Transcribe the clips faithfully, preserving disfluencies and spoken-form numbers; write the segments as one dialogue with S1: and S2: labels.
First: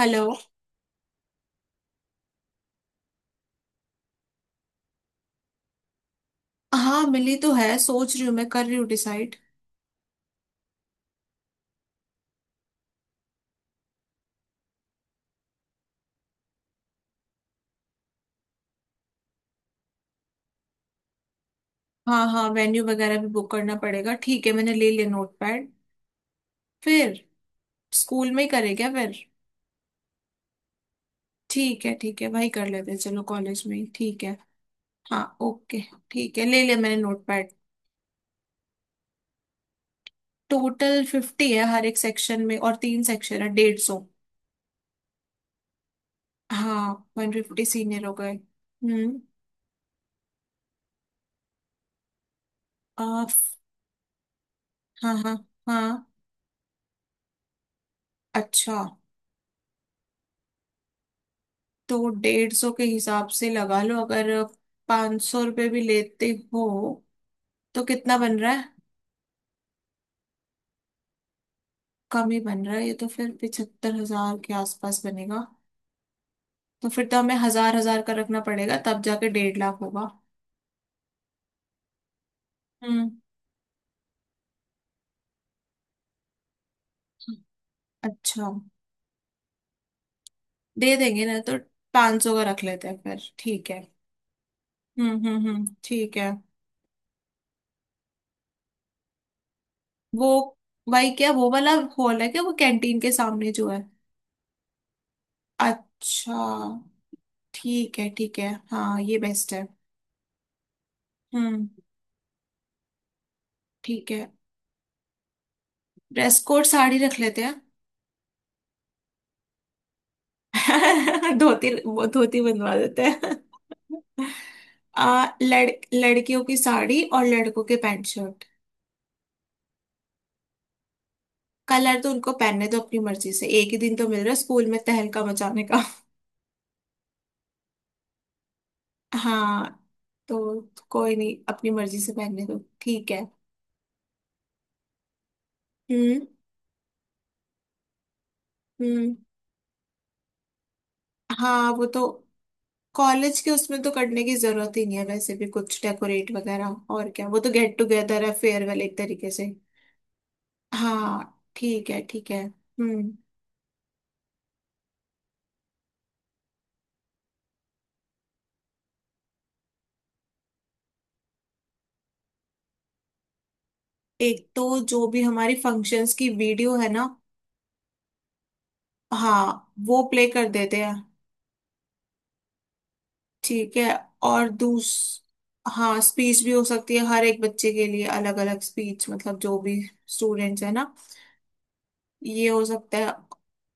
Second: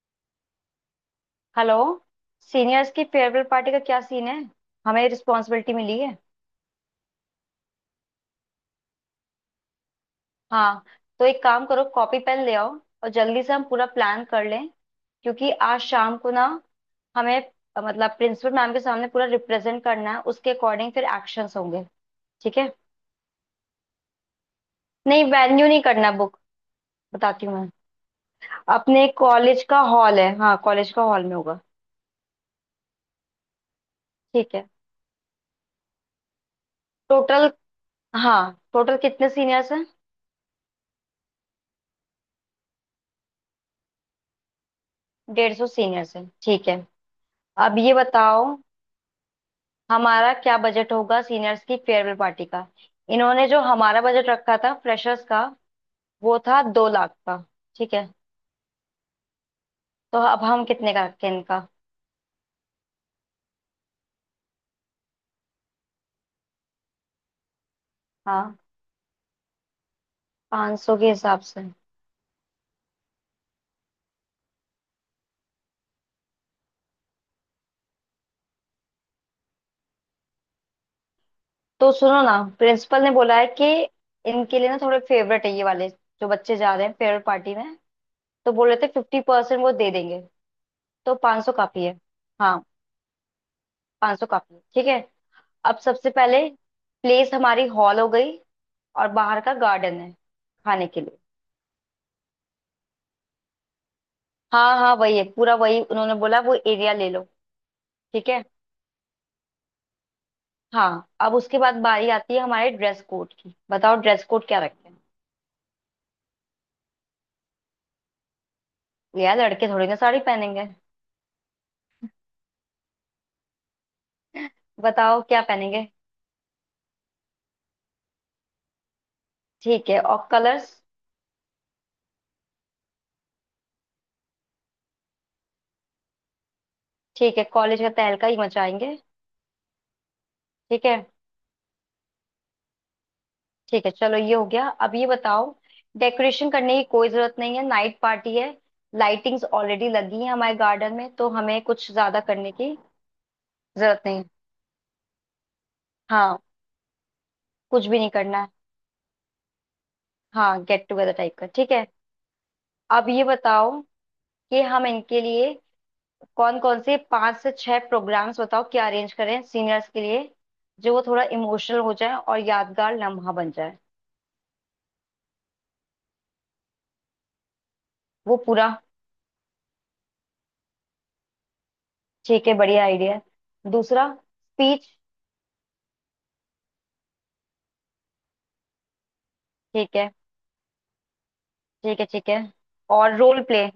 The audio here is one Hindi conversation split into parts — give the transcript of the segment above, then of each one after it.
S1: हेलो।
S2: हेलो। सीनियर्स की फेयरवेल पार्टी का क्या सीन है? हमें रिस्पॉन्सिबिलिटी मिली है।
S1: हाँ मिली तो है, सोच रही हूँ, मैं कर रही हूँ डिसाइड।
S2: हाँ, तो एक काम करो, कॉपी पेन ले आओ और जल्दी से हम पूरा प्लान कर लें, क्योंकि आज शाम को ना हमें अ, मतलब प्रिंसिपल मैम के सामने पूरा रिप्रेजेंट करना है, उसके अकॉर्डिंग फिर एक्शंस होंगे।
S1: हाँ हाँ
S2: ठीक है।
S1: वेन्यू वगैरह भी बुक करना पड़ेगा। ठीक है, मैंने ले लिया
S2: नहीं, वेन्यू
S1: नोटपैड।
S2: नहीं करना बुक।
S1: फिर।
S2: बताती हूँ मैं।
S1: स्कूल में ही करें क्या
S2: अपने
S1: फिर।
S2: कॉलेज का हॉल है, हाँ कॉलेज का हॉल में होगा।
S1: ठीक है ठीक है, वही कर लेते हैं, चलो कॉलेज में ही, ठीक है।
S2: ठीक है।
S1: हाँ, ओके। ठीक है, ले लिया मैंने
S2: टोटल,
S1: नोटपैड।
S2: हाँ टोटल कितने सीनियर्स हैं?
S1: टोटल फिफ्टी है हर एक सेक्शन में, और तीन सेक्शन है, डेढ़ सौ।
S2: डेढ़ सौ सीनियर्स हैं? ठीक है।
S1: हाँ। वन फिफ्टी
S2: अब ये
S1: सीनियर हो गए।
S2: बताओ,
S1: हम्म।
S2: हमारा क्या बजट होगा सीनियर्स की फेयरवेल पार्टी का?
S1: आ,
S2: इन्होंने जो हमारा बजट रखा था
S1: हाँ
S2: फ्रेशर्स
S1: हाँ।
S2: का,
S1: हाँ।
S2: वो था दो लाख का। ठीक है।
S1: अच्छा।
S2: तो अब हम कितने का रखें इनका?
S1: तो डेढ़ सौ के हिसाब से लगा लो, अगर पाँच सौ रुपये भी लेते हो तो कितना बन रहा
S2: हाँ,
S1: है।
S2: पाँच सौ के हिसाब से।
S1: कम ही बन रहा है ये तो, फिर पिछहत्तर हजार के आसपास बनेगा। तो फिर तो हमें हजार हजार का रखना पड़ेगा, तब जाके डेढ़ लाख होगा।
S2: तो सुनो ना, प्रिंसिपल
S1: हम्म।
S2: ने बोला है कि इनके लिए ना थोड़े फेवरेट है ये वाले जो बच्चे जा रहे हैं फेयरवेल पार्टी में,
S1: अच्छा।
S2: तो बोल रहे थे फिफ्टी परसेंट वो दे देंगे,
S1: दे
S2: तो
S1: देंगे ना
S2: पाँच सौ
S1: तो।
S2: काफी है।
S1: पाँच सौ का
S2: हाँ,
S1: रख लेते हैं फिर, ठीक है।
S2: पाँच सौ काफी है। ठीक है।
S1: हम्म हम्म हम्म,
S2: अब सबसे
S1: ठीक है।
S2: पहले प्लेस हमारी हॉल हो गई और बाहर का गार्डन है
S1: वो
S2: खाने के
S1: भाई,
S2: लिए।
S1: क्या वो वाला हॉल है क्या, वो कैंटीन के सामने जो है।
S2: हाँ हाँ वही है, पूरा वही उन्होंने
S1: अच्छा।
S2: बोला, वो एरिया ले लो।
S1: ठीक है
S2: ठीक
S1: ठीक
S2: है।
S1: है, हाँ ये बेस्ट है।
S2: हाँ, अब उसके
S1: हम्म।
S2: बाद बारी आती है हमारे ड्रेस कोड की। बताओ
S1: ठीक
S2: ड्रेस
S1: है।
S2: कोड क्या रखें?
S1: ड्रेस कोड साड़ी रख लेते हैं।
S2: यार लड़के थोड़ी ना साड़ी पहनेंगे।
S1: धोती, वो धोती बनवा देते हैं।
S2: बताओ
S1: आ,
S2: क्या
S1: लड़,
S2: पहनेंगे?
S1: लड़कियों की साड़ी और लड़कों के पैंट शर्ट।
S2: ठीक है, और कलर्स?
S1: कलर तो उनको पहनने दो अपनी मर्जी से, एक ही दिन तो मिल रहा है स्कूल में तहलका मचाने का।
S2: ठीक है, कॉलेज का तहलका ही मचाएंगे।
S1: हाँ। तो
S2: ठीक है।
S1: कोई नहीं, अपनी मर्जी से पहनने दो ठीक है।
S2: ठीक है, चलो ये हो गया। अब ये बताओ,
S1: हम्म।
S2: डेकोरेशन करने की कोई जरूरत नहीं है, नाइट पार्टी है।
S1: हम्म।
S2: लाइटिंग्स ऑलरेडी लगी है हमारे गार्डन में, तो हमें
S1: हाँ वो
S2: कुछ
S1: तो
S2: ज्यादा करने की
S1: कॉलेज के उसमें तो
S2: जरूरत नहीं
S1: करने
S2: है।
S1: की जरूरत ही नहीं है, वैसे भी कुछ डेकोरेट
S2: हाँ,
S1: वगैरह, और क्या, वो तो गेट
S2: कुछ भी नहीं
S1: टुगेदर है
S2: करना है।
S1: फेयरवेल एक तरीके से।
S2: हाँ, गेट टुगेदर टाइप
S1: हाँ
S2: का ठीक है।
S1: ठीक है ठीक है,
S2: अब
S1: हम्म।
S2: ये बताओ कि हम इनके लिए कौन कौन से पांच से छह प्रोग्राम्स, बताओ क्या अरेंज करें सीनियर्स के लिए, जो वो थोड़ा इमोशनल हो जाए और यादगार लम्हा बन जाए?
S1: एक तो जो भी हमारी फंक्शंस की वीडियो है ना।
S2: वो पूरा।
S1: हाँ वो प्ले कर देते हैं।
S2: ठीक है, बढ़िया आइडिया है
S1: ठीक है।
S2: दूसरा
S1: और
S2: स्पीच।
S1: दूस हाँ स्पीच भी हो सकती है, हर एक बच्चे के लिए अलग अलग स्पीच, मतलब जो भी
S2: ठीक है।
S1: स्टूडेंट्स है ना।
S2: ठीक है। ठीक है।
S1: ये हो सकता है।
S2: और role play.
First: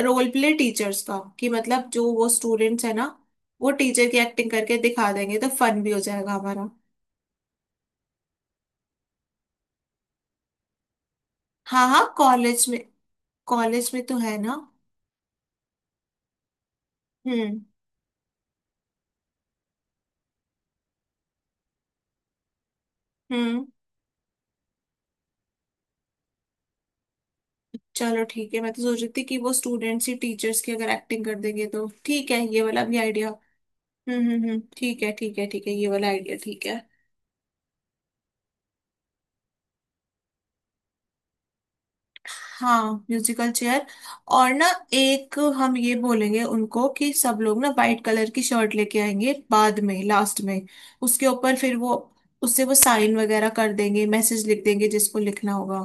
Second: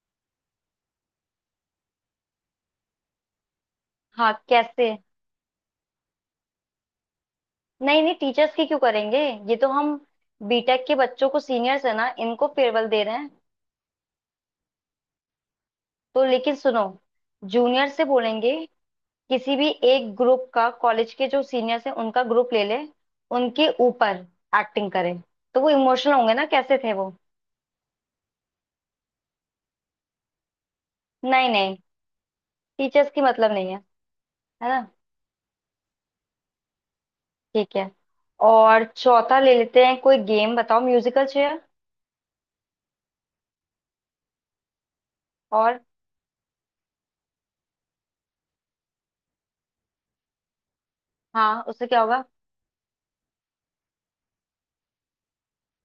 S1: Role play teachers का, कि मतलब जो वो स्टूडेंट्स है ना, वो टीचर की
S2: हाँ
S1: एक्टिंग करके
S2: कैसे?
S1: दिखा देंगे तो फन भी हो जाएगा हमारा।
S2: नहीं नहीं, टीचर्स की क्यों करेंगे? ये तो हम बीटेक के बच्चों को,
S1: हाँ
S2: सीनियर्स है
S1: हाँ
S2: ना इनको,
S1: कॉलेज में।
S2: फेयरवेल दे रहे हैं।
S1: कॉलेज में तो है ना।
S2: तो लेकिन सुनो,
S1: हम्म।
S2: जूनियर से बोलेंगे किसी भी एक ग्रुप का, कॉलेज के जो सीनियर्स हैं उनका ग्रुप ले ले,
S1: हम्म।
S2: उनके ऊपर एक्टिंग करे तो वो इमोशनल होंगे ना, कैसे थे वो।
S1: चलो ठीक है, मैं तो सोच रही थी कि वो स्टूडेंट्स ही टीचर्स की अगर एक्टिंग कर
S2: नहीं
S1: देंगे
S2: नहीं,
S1: तो, ठीक है, ये वाला भी
S2: टीचर्स की
S1: आइडिया।
S2: मतलब नहीं है।
S1: हम्म हम्म हम्म,
S2: है ना?
S1: ठीक है ठीक है ठीक है, ये वाला आइडिया ठीक है।
S2: ठीक है। और चौथा ले लेते हैं कोई गेम, बताओ। Musical chair.
S1: हाँ। Musical chair. और ना एक हम
S2: और?
S1: ये बोलेंगे उनको कि सब लोग ना वाइट कलर की शर्ट लेके आएंगे, बाद में लास्ट में उसके ऊपर
S2: हाँ
S1: फिर
S2: उससे
S1: वो,
S2: क्या होगा?
S1: उससे वो साइन वगैरह कर देंगे, मैसेज लिख देंगे जिसको लिखना होगा।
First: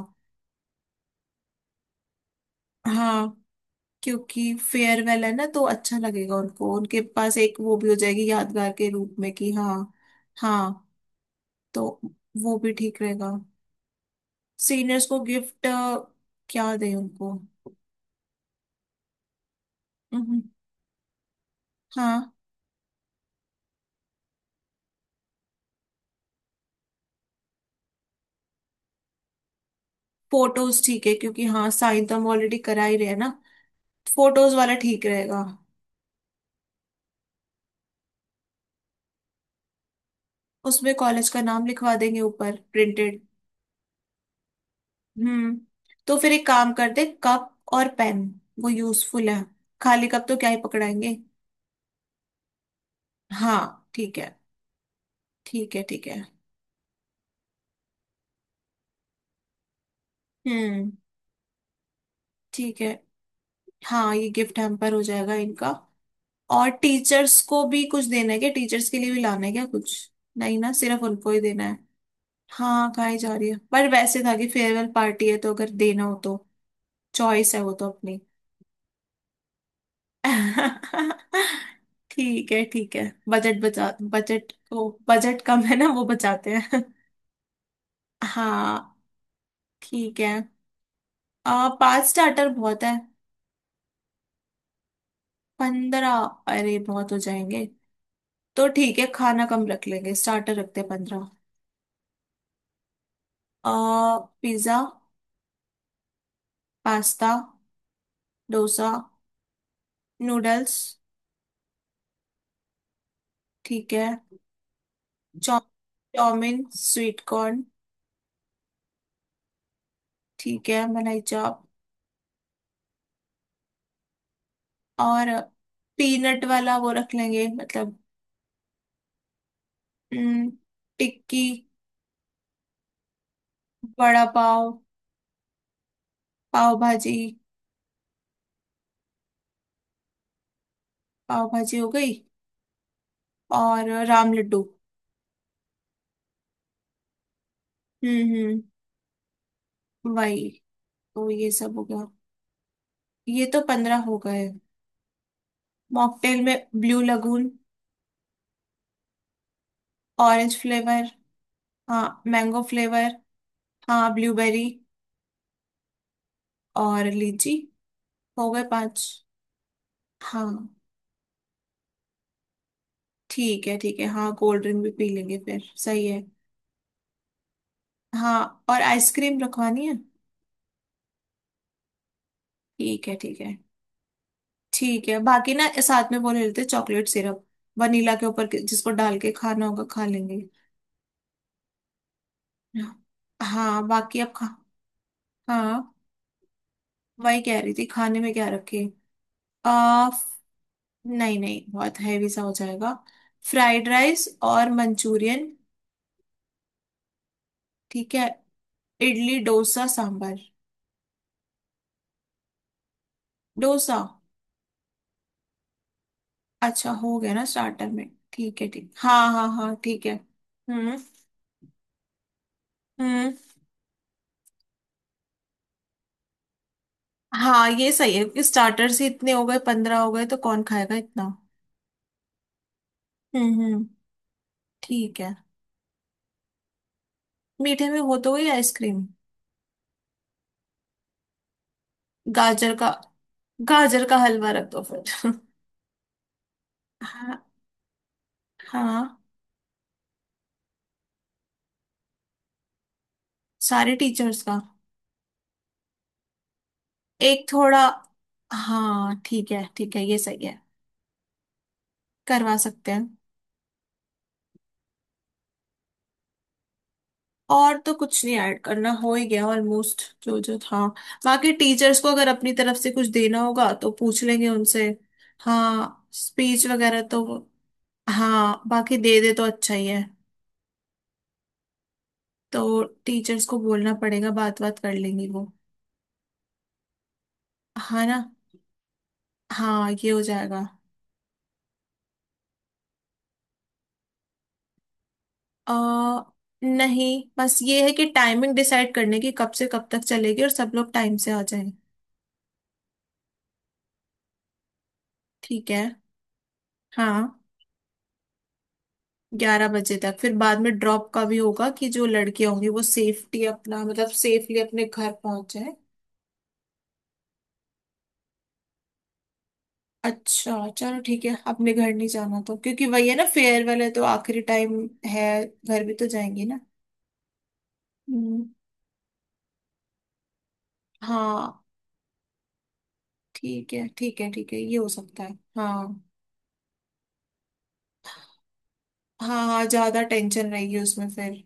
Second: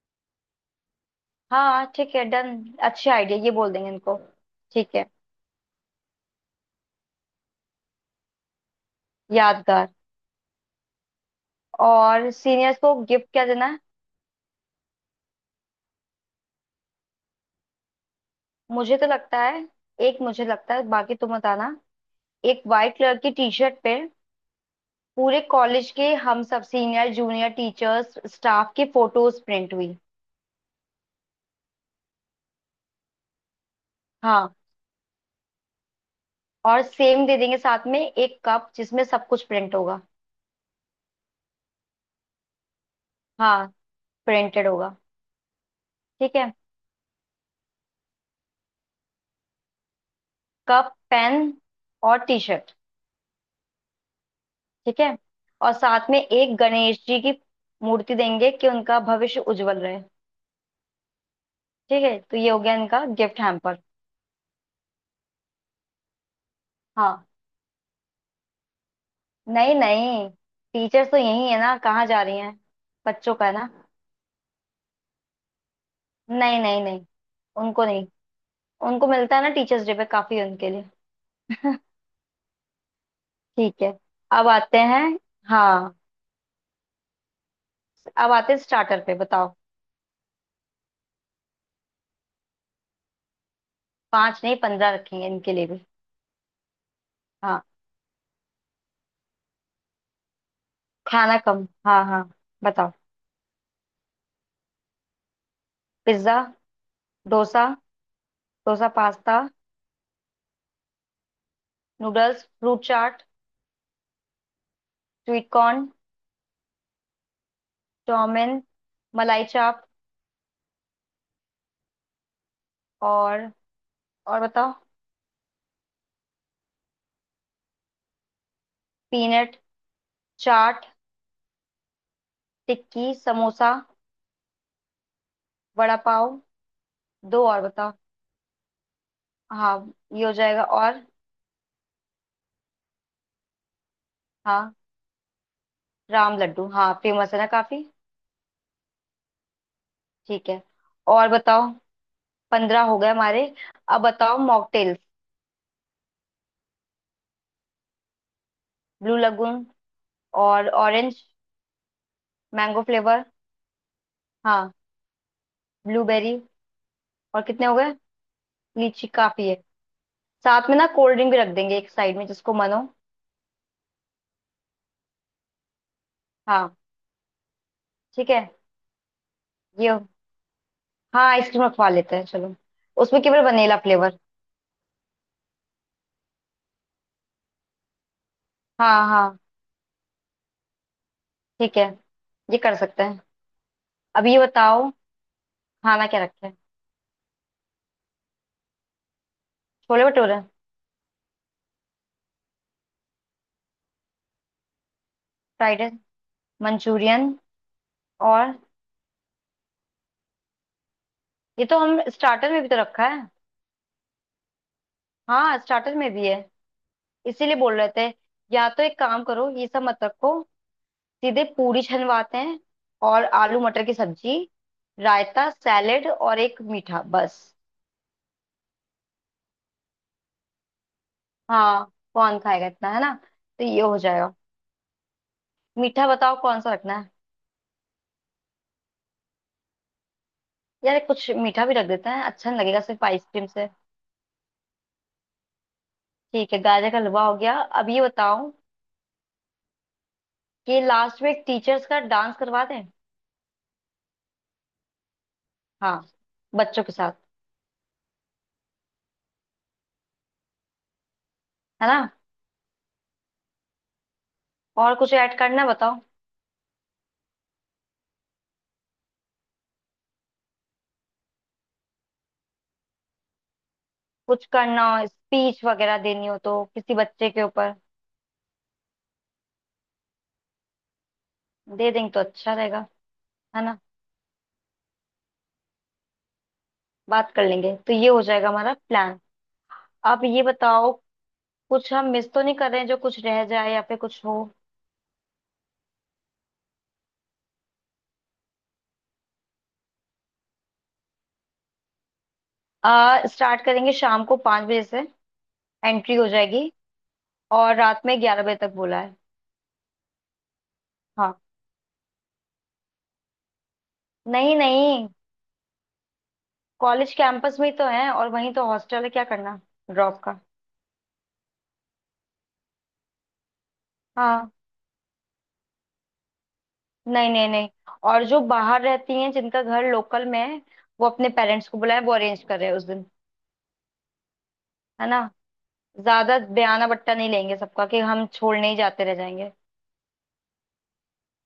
S2: हाँ ठीक है डन। अच्छे आइडिया,
S1: हाँ।
S2: ये बोल देंगे इनको।
S1: क्योंकि
S2: ठीक है।
S1: फेयरवेल है ना तो अच्छा लगेगा उनको, उनके पास एक वो भी हो जाएगी यादगार के रूप में, कि हाँ।
S2: यादगार।
S1: हाँ। तो
S2: और
S1: वो भी
S2: सीनियर्स को
S1: ठीक
S2: गिफ्ट
S1: रहेगा।
S2: क्या देना है?
S1: सीनियर्स को गिफ्ट, क्या दें उनको।
S2: मुझे तो लगता है, एक
S1: हम्म।
S2: मुझे लगता है, बाकी तुम बताना।
S1: हाँ।
S2: एक वाइट कलर की टी शर्ट पे पूरे कॉलेज के हम सब सीनियर जूनियर टीचर्स स्टाफ की फोटोज प्रिंट हुई।
S1: फोटोज ठीक है, क्योंकि हाँ साइन तो हम ऑलरेडी करा ही रहे हैं ना। फोटोज
S2: हाँ,
S1: वाला ठीक रहेगा।
S2: और सेम दे देंगे साथ में एक कप, जिसमें सब कुछ प्रिंट होगा।
S1: उसमें कॉलेज का नाम लिखवा देंगे ऊपर, प्रिंटेड।
S2: हाँ, प्रिंटेड होगा।
S1: हम्म। तो फिर
S2: ठीक
S1: एक
S2: है।
S1: काम करते, कप और पेन। वो यूजफुल है, खाली कप तो क्या ही
S2: कप
S1: पकड़ाएंगे।
S2: पेन और टी शर्ट।
S1: हाँ ठीक है।
S2: ठीक है। और
S1: ठीक है ठीक
S2: साथ में
S1: है।
S2: एक गणेश जी की मूर्ति देंगे कि उनका भविष्य उज्जवल रहे।
S1: हम्म।
S2: ठीक है, तो ये हो गया
S1: ठीक है।
S2: इनका गिफ्ट हैम्पर।
S1: हाँ, ये गिफ्ट हैम्पर हो जाएगा इनका। और
S2: हाँ।
S1: टीचर्स को भी कुछ देना है क्या, टीचर्स के लिए भी लाना है क्या
S2: नहीं
S1: कुछ।
S2: नहीं,
S1: नहीं ना, सिर्फ
S2: टीचर्स तो
S1: उनको ही
S2: यही है
S1: देना
S2: ना,
S1: है।
S2: कहाँ जा रही हैं?
S1: हाँ खाई जा
S2: बच्चों का
S1: रही
S2: है
S1: है,
S2: ना?
S1: पर वैसे था कि फेयरवेल पार्टी है तो अगर देना हो तो।
S2: नहीं नहीं नहीं,
S1: चॉइस है वो
S2: उनको
S1: तो
S2: नहीं।
S1: अपनी।
S2: उनको मिलता है ना टीचर्स डे पे काफी उनके लिए।
S1: ठीक है ठीक है। बजट
S2: ठीक
S1: बचा,
S2: है। अब
S1: बजट,
S2: आते
S1: वो
S2: हैं,
S1: बजट कम है ना
S2: हाँ
S1: वो बचाते हैं।
S2: अब आते हैं
S1: हाँ।
S2: स्टार्टर पे। बताओ।
S1: ठीक है। आ, पांच स्टार्टर बहुत है।
S2: पांच नहीं, पंद्रह रखेंगे इनके लिए भी।
S1: पंद्रह, अरे बहुत हो जाएंगे।
S2: हाँ
S1: तो ठीक है, खाना कम रख लेंगे, स्टार्टर रखते हैं पंद्रह।
S2: खाना कम, हाँ हाँ। बताओ।
S1: आ pizza.
S2: Pizza.
S1: Pasta.
S2: Dosa. Dosa
S1: dosa.
S2: Pasta.
S1: Noodles.
S2: Noodles fruit chaat.
S1: ठीक है।
S2: Sweet
S1: chow
S2: corn.
S1: Chowmein, sweet corn.
S2: Chowmein. Malai chaap.
S1: ठीक है, मलाई चाप।
S2: और? और बताओ।
S1: और पीनट वाला वो रख लेंगे, मतलब।
S2: पीनट।
S1: हम्म।
S2: चाट।
S1: टिक्की।
S2: टिक्की समोसा।
S1: बड़ा पाव।
S2: वड़ा पाव।
S1: पाव भाजी।
S2: दो और बताओ, हाँ ये हो जाएगा। और?
S1: पाव भाजी हो गई। और राम लड्डू।
S2: हाँ राम लड्डू। हाँ, फेमस है ना काफी।
S1: हम्म हम्म। वही।
S2: ठीक है। और
S1: तो ये
S2: बताओ।
S1: सब हो गया।
S2: पंद्रह हो गए
S1: ये
S2: हमारे।
S1: तो पंद्रह
S2: अब
S1: हो
S2: बताओ
S1: गए।
S2: मॉकटेल्स।
S1: मॉकटेल में blue lagoon.
S2: Blue lagoon.
S1: Orange
S2: और
S1: फ्लेवर।
S2: ऑरेंज।
S1: हाँ, मैंगो
S2: मैंगो
S1: फ्लेवर।
S2: फ्लेवर।
S1: हाँ, ब्लूबेरी।
S2: हाँ, ब्लूबेरी।
S1: और
S2: और
S1: लीची।
S2: कितने हो गए?
S1: हो गए पांच।
S2: लीची काफी है।
S1: हाँ
S2: साथ में ना कोल्ड ड्रिंक भी रख देंगे एक साइड में, जिसको मन हो।
S1: ठीक है ठीक है, हाँ कोल्ड ड्रिंक भी पी लेंगे फिर, सही है।
S2: हाँ। ठीक है।
S1: हाँ, और आइसक्रीम रखवानी
S2: ये
S1: है।
S2: हो- हाँ आइसक्रीम रखवा लेते हैं, चलो।
S1: ठीक है
S2: उसमें
S1: ठीक
S2: केवल
S1: है
S2: वनीला फ्लेवर।
S1: ठीक है, बाकी ना साथ में वो ले लेते चॉकलेट सिरप, वनीला के ऊपर के- जिसको
S2: हाँ
S1: डाल के
S2: हाँ।
S1: खाना होगा खा लेंगे।
S2: ठीक है, ये कर सकते हैं।
S1: हाँ बाकी
S2: अब
S1: अब
S2: ये
S1: खा।
S2: बताओ,
S1: हाँ
S2: खाना क्या रखें?
S1: वही कह रही थी खाने में क्या रखे। आ
S2: छोले भटूरे।
S1: नहीं नहीं, बहुत हैवी सा हो जाएगा। फ्राइड राइस और मंचूरियन।
S2: Fried rice Manchurian.
S1: ठीक है,
S2: और?
S1: इडली डोसा सांभर।
S2: ये तो हम स्टार्टर में भी तो रखा है।
S1: डोसा।
S2: हाँ, स्टार्टर में भी है।
S1: अच्छा हो गया ना
S2: इसीलिए बोल रहे
S1: स्टार्टर
S2: थे,
S1: में, ठीक
S2: या
S1: है
S2: तो
S1: ठीक,
S2: एक काम
S1: हाँ हाँ
S2: करो, ये
S1: हाँ
S2: सब मत
S1: ठीक है।
S2: रखो।
S1: हम्म
S2: सीधे पूरी छनवाते हैं और
S1: हम्म।
S2: आलू मटर की सब्जी, रायता सैलेड और एक मीठा बस।
S1: हाँ ये सही है, क्योंकि स्टार्टर से इतने हो गए, पंद्रह हो गए तो कौन खाएगा इतना।
S2: हाँ, कौन खाएगा इतना, है ना?
S1: हम्म
S2: तो ये
S1: हम्म।
S2: हो जाएगा।
S1: ठीक है।
S2: मीठा बताओ कौन सा रखना है?
S1: मीठे में हो तो गई आइसक्रीम।
S2: यार कुछ मीठा भी रख देते हैं, अच्छा नहीं
S1: गाजर
S2: लगेगा
S1: का,
S2: सिर्फ आइसक्रीम से।
S1: गाजर का हलवा रख दो फिर।
S2: ठीक है, गाजर का हलवा हो
S1: हाँ।
S2: गया। अब ये बताओ
S1: हाँ,
S2: कि लास्ट में एक टीचर्स का डांस करवा दें?
S1: सारे टीचर्स का।
S2: हाँ, बच्चों के साथ।
S1: एक थोड़ा, हाँ ठीक है ठीक है ये सही है।
S2: है ना?
S1: करवा सकते हैं।
S2: और कुछ ऐड करना है, बताओ?
S1: और तो कुछ नहीं ऐड करना, हो ही गया ऑलमोस्ट जो जो था। बाकी टीचर्स को अगर अपनी तरफ से कुछ देना होगा तो पूछ
S2: कुछ
S1: लेंगे
S2: करना
S1: उनसे।
S2: हो, स्पीच वगैरह
S1: हाँ
S2: देनी हो तो
S1: स्पीच
S2: किसी
S1: वगैरह तो,
S2: बच्चे के ऊपर।
S1: हाँ बाकी दे दे तो अच्छा ही है।
S2: दे देंगे तो अच्छा
S1: तो
S2: रहेगा।
S1: टीचर्स को
S2: है ना?
S1: बोलना पड़ेगा, बात बात कर लेंगी वो।
S2: बात कर लेंगे, तो
S1: हाँ
S2: ये हो
S1: ना।
S2: जाएगा हमारा प्लान।
S1: हाँ, ये हो
S2: अब ये
S1: जाएगा।
S2: बताओ, कुछ हम मिस तो नहीं कर रहे हैं जो कुछ रह जाए या फिर कुछ हो?
S1: आ, नहीं, बस ये है कि टाइमिंग डिसाइड करने की, कब से कब तक चलेगी और सब लोग टाइम से आ जाएं।
S2: आ स्टार्ट करेंगे शाम को पाँच बजे से।
S1: ठीक है।
S2: एंट्री हो जाएगी।
S1: हाँ।
S2: और रात में ग्यारह बजे तक बोला है।
S1: ग्यारह बजे तक, फिर बाद में ड्रॉप का भी
S2: हाँ,
S1: होगा कि जो लड़कियां होंगी वो सेफ्टी अपना, मतलब
S2: नहीं
S1: सेफली अपने
S2: नहीं,
S1: घर पहुंच जाए।
S2: कॉलेज कैंपस में ही तो है और वहीं तो हॉस्टल है, क्या करना ड्रॉप का?
S1: अच्छा चलो ठीक है, अपने घर नहीं जाना तो, क्योंकि वही है ना, फेयरवेल है तो आखिरी
S2: हाँ।
S1: टाइम है, घर भी तो जाएंगे ना।
S2: नहीं नहीं नहीं। और जो
S1: हम्म।
S2: बाहर रहती हैं जिनका घर लोकल में है, वो अपने
S1: हाँ
S2: पेरेंट्स को बुलाए, वो अरेंज कर रहे हैं उस दिन।
S1: ठीक है ठीक है ठीक है, ये हो
S2: है ना?
S1: सकता है। हाँ।
S2: ज्यादा बयाना बट्टा नहीं लेंगे सबका, कि हम छोड़ने ही जाते रह
S1: हाँ
S2: जाएंगे।
S1: हाँ, ज्यादा टेंशन रहेगी उसमें फिर।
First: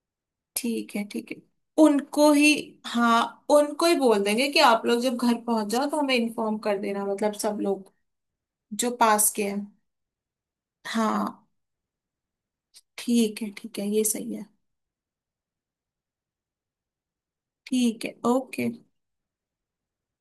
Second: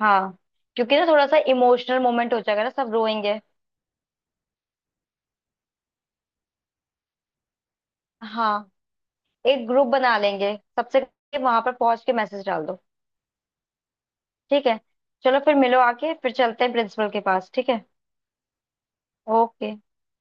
S2: हाँ,
S1: ठीक
S2: क्योंकि
S1: है
S2: ना थोड़ा
S1: ठीक है।
S2: सा इमोशनल
S1: उनको
S2: मोमेंट हो
S1: ही,
S2: जाएगा ना, सब
S1: हाँ
S2: रोएंगे।
S1: उनको ही बोल देंगे कि आप लोग जब घर पहुंच जाओ तो हमें इन्फॉर्म कर देना, मतलब सब लोग
S2: हाँ,
S1: जो पास के हैं।
S2: एक ग्रुप बना लेंगे सबसे,
S1: हाँ।
S2: वहां पर पहुंच के मैसेज डाल दो।
S1: ठीक है ठीक है, ये सही है।
S2: ठीक है, चलो फिर मिलो आके फिर चलते हैं प्रिंसिपल के पास, ठीक है?
S1: ठीक है, ओके।
S2: ओके।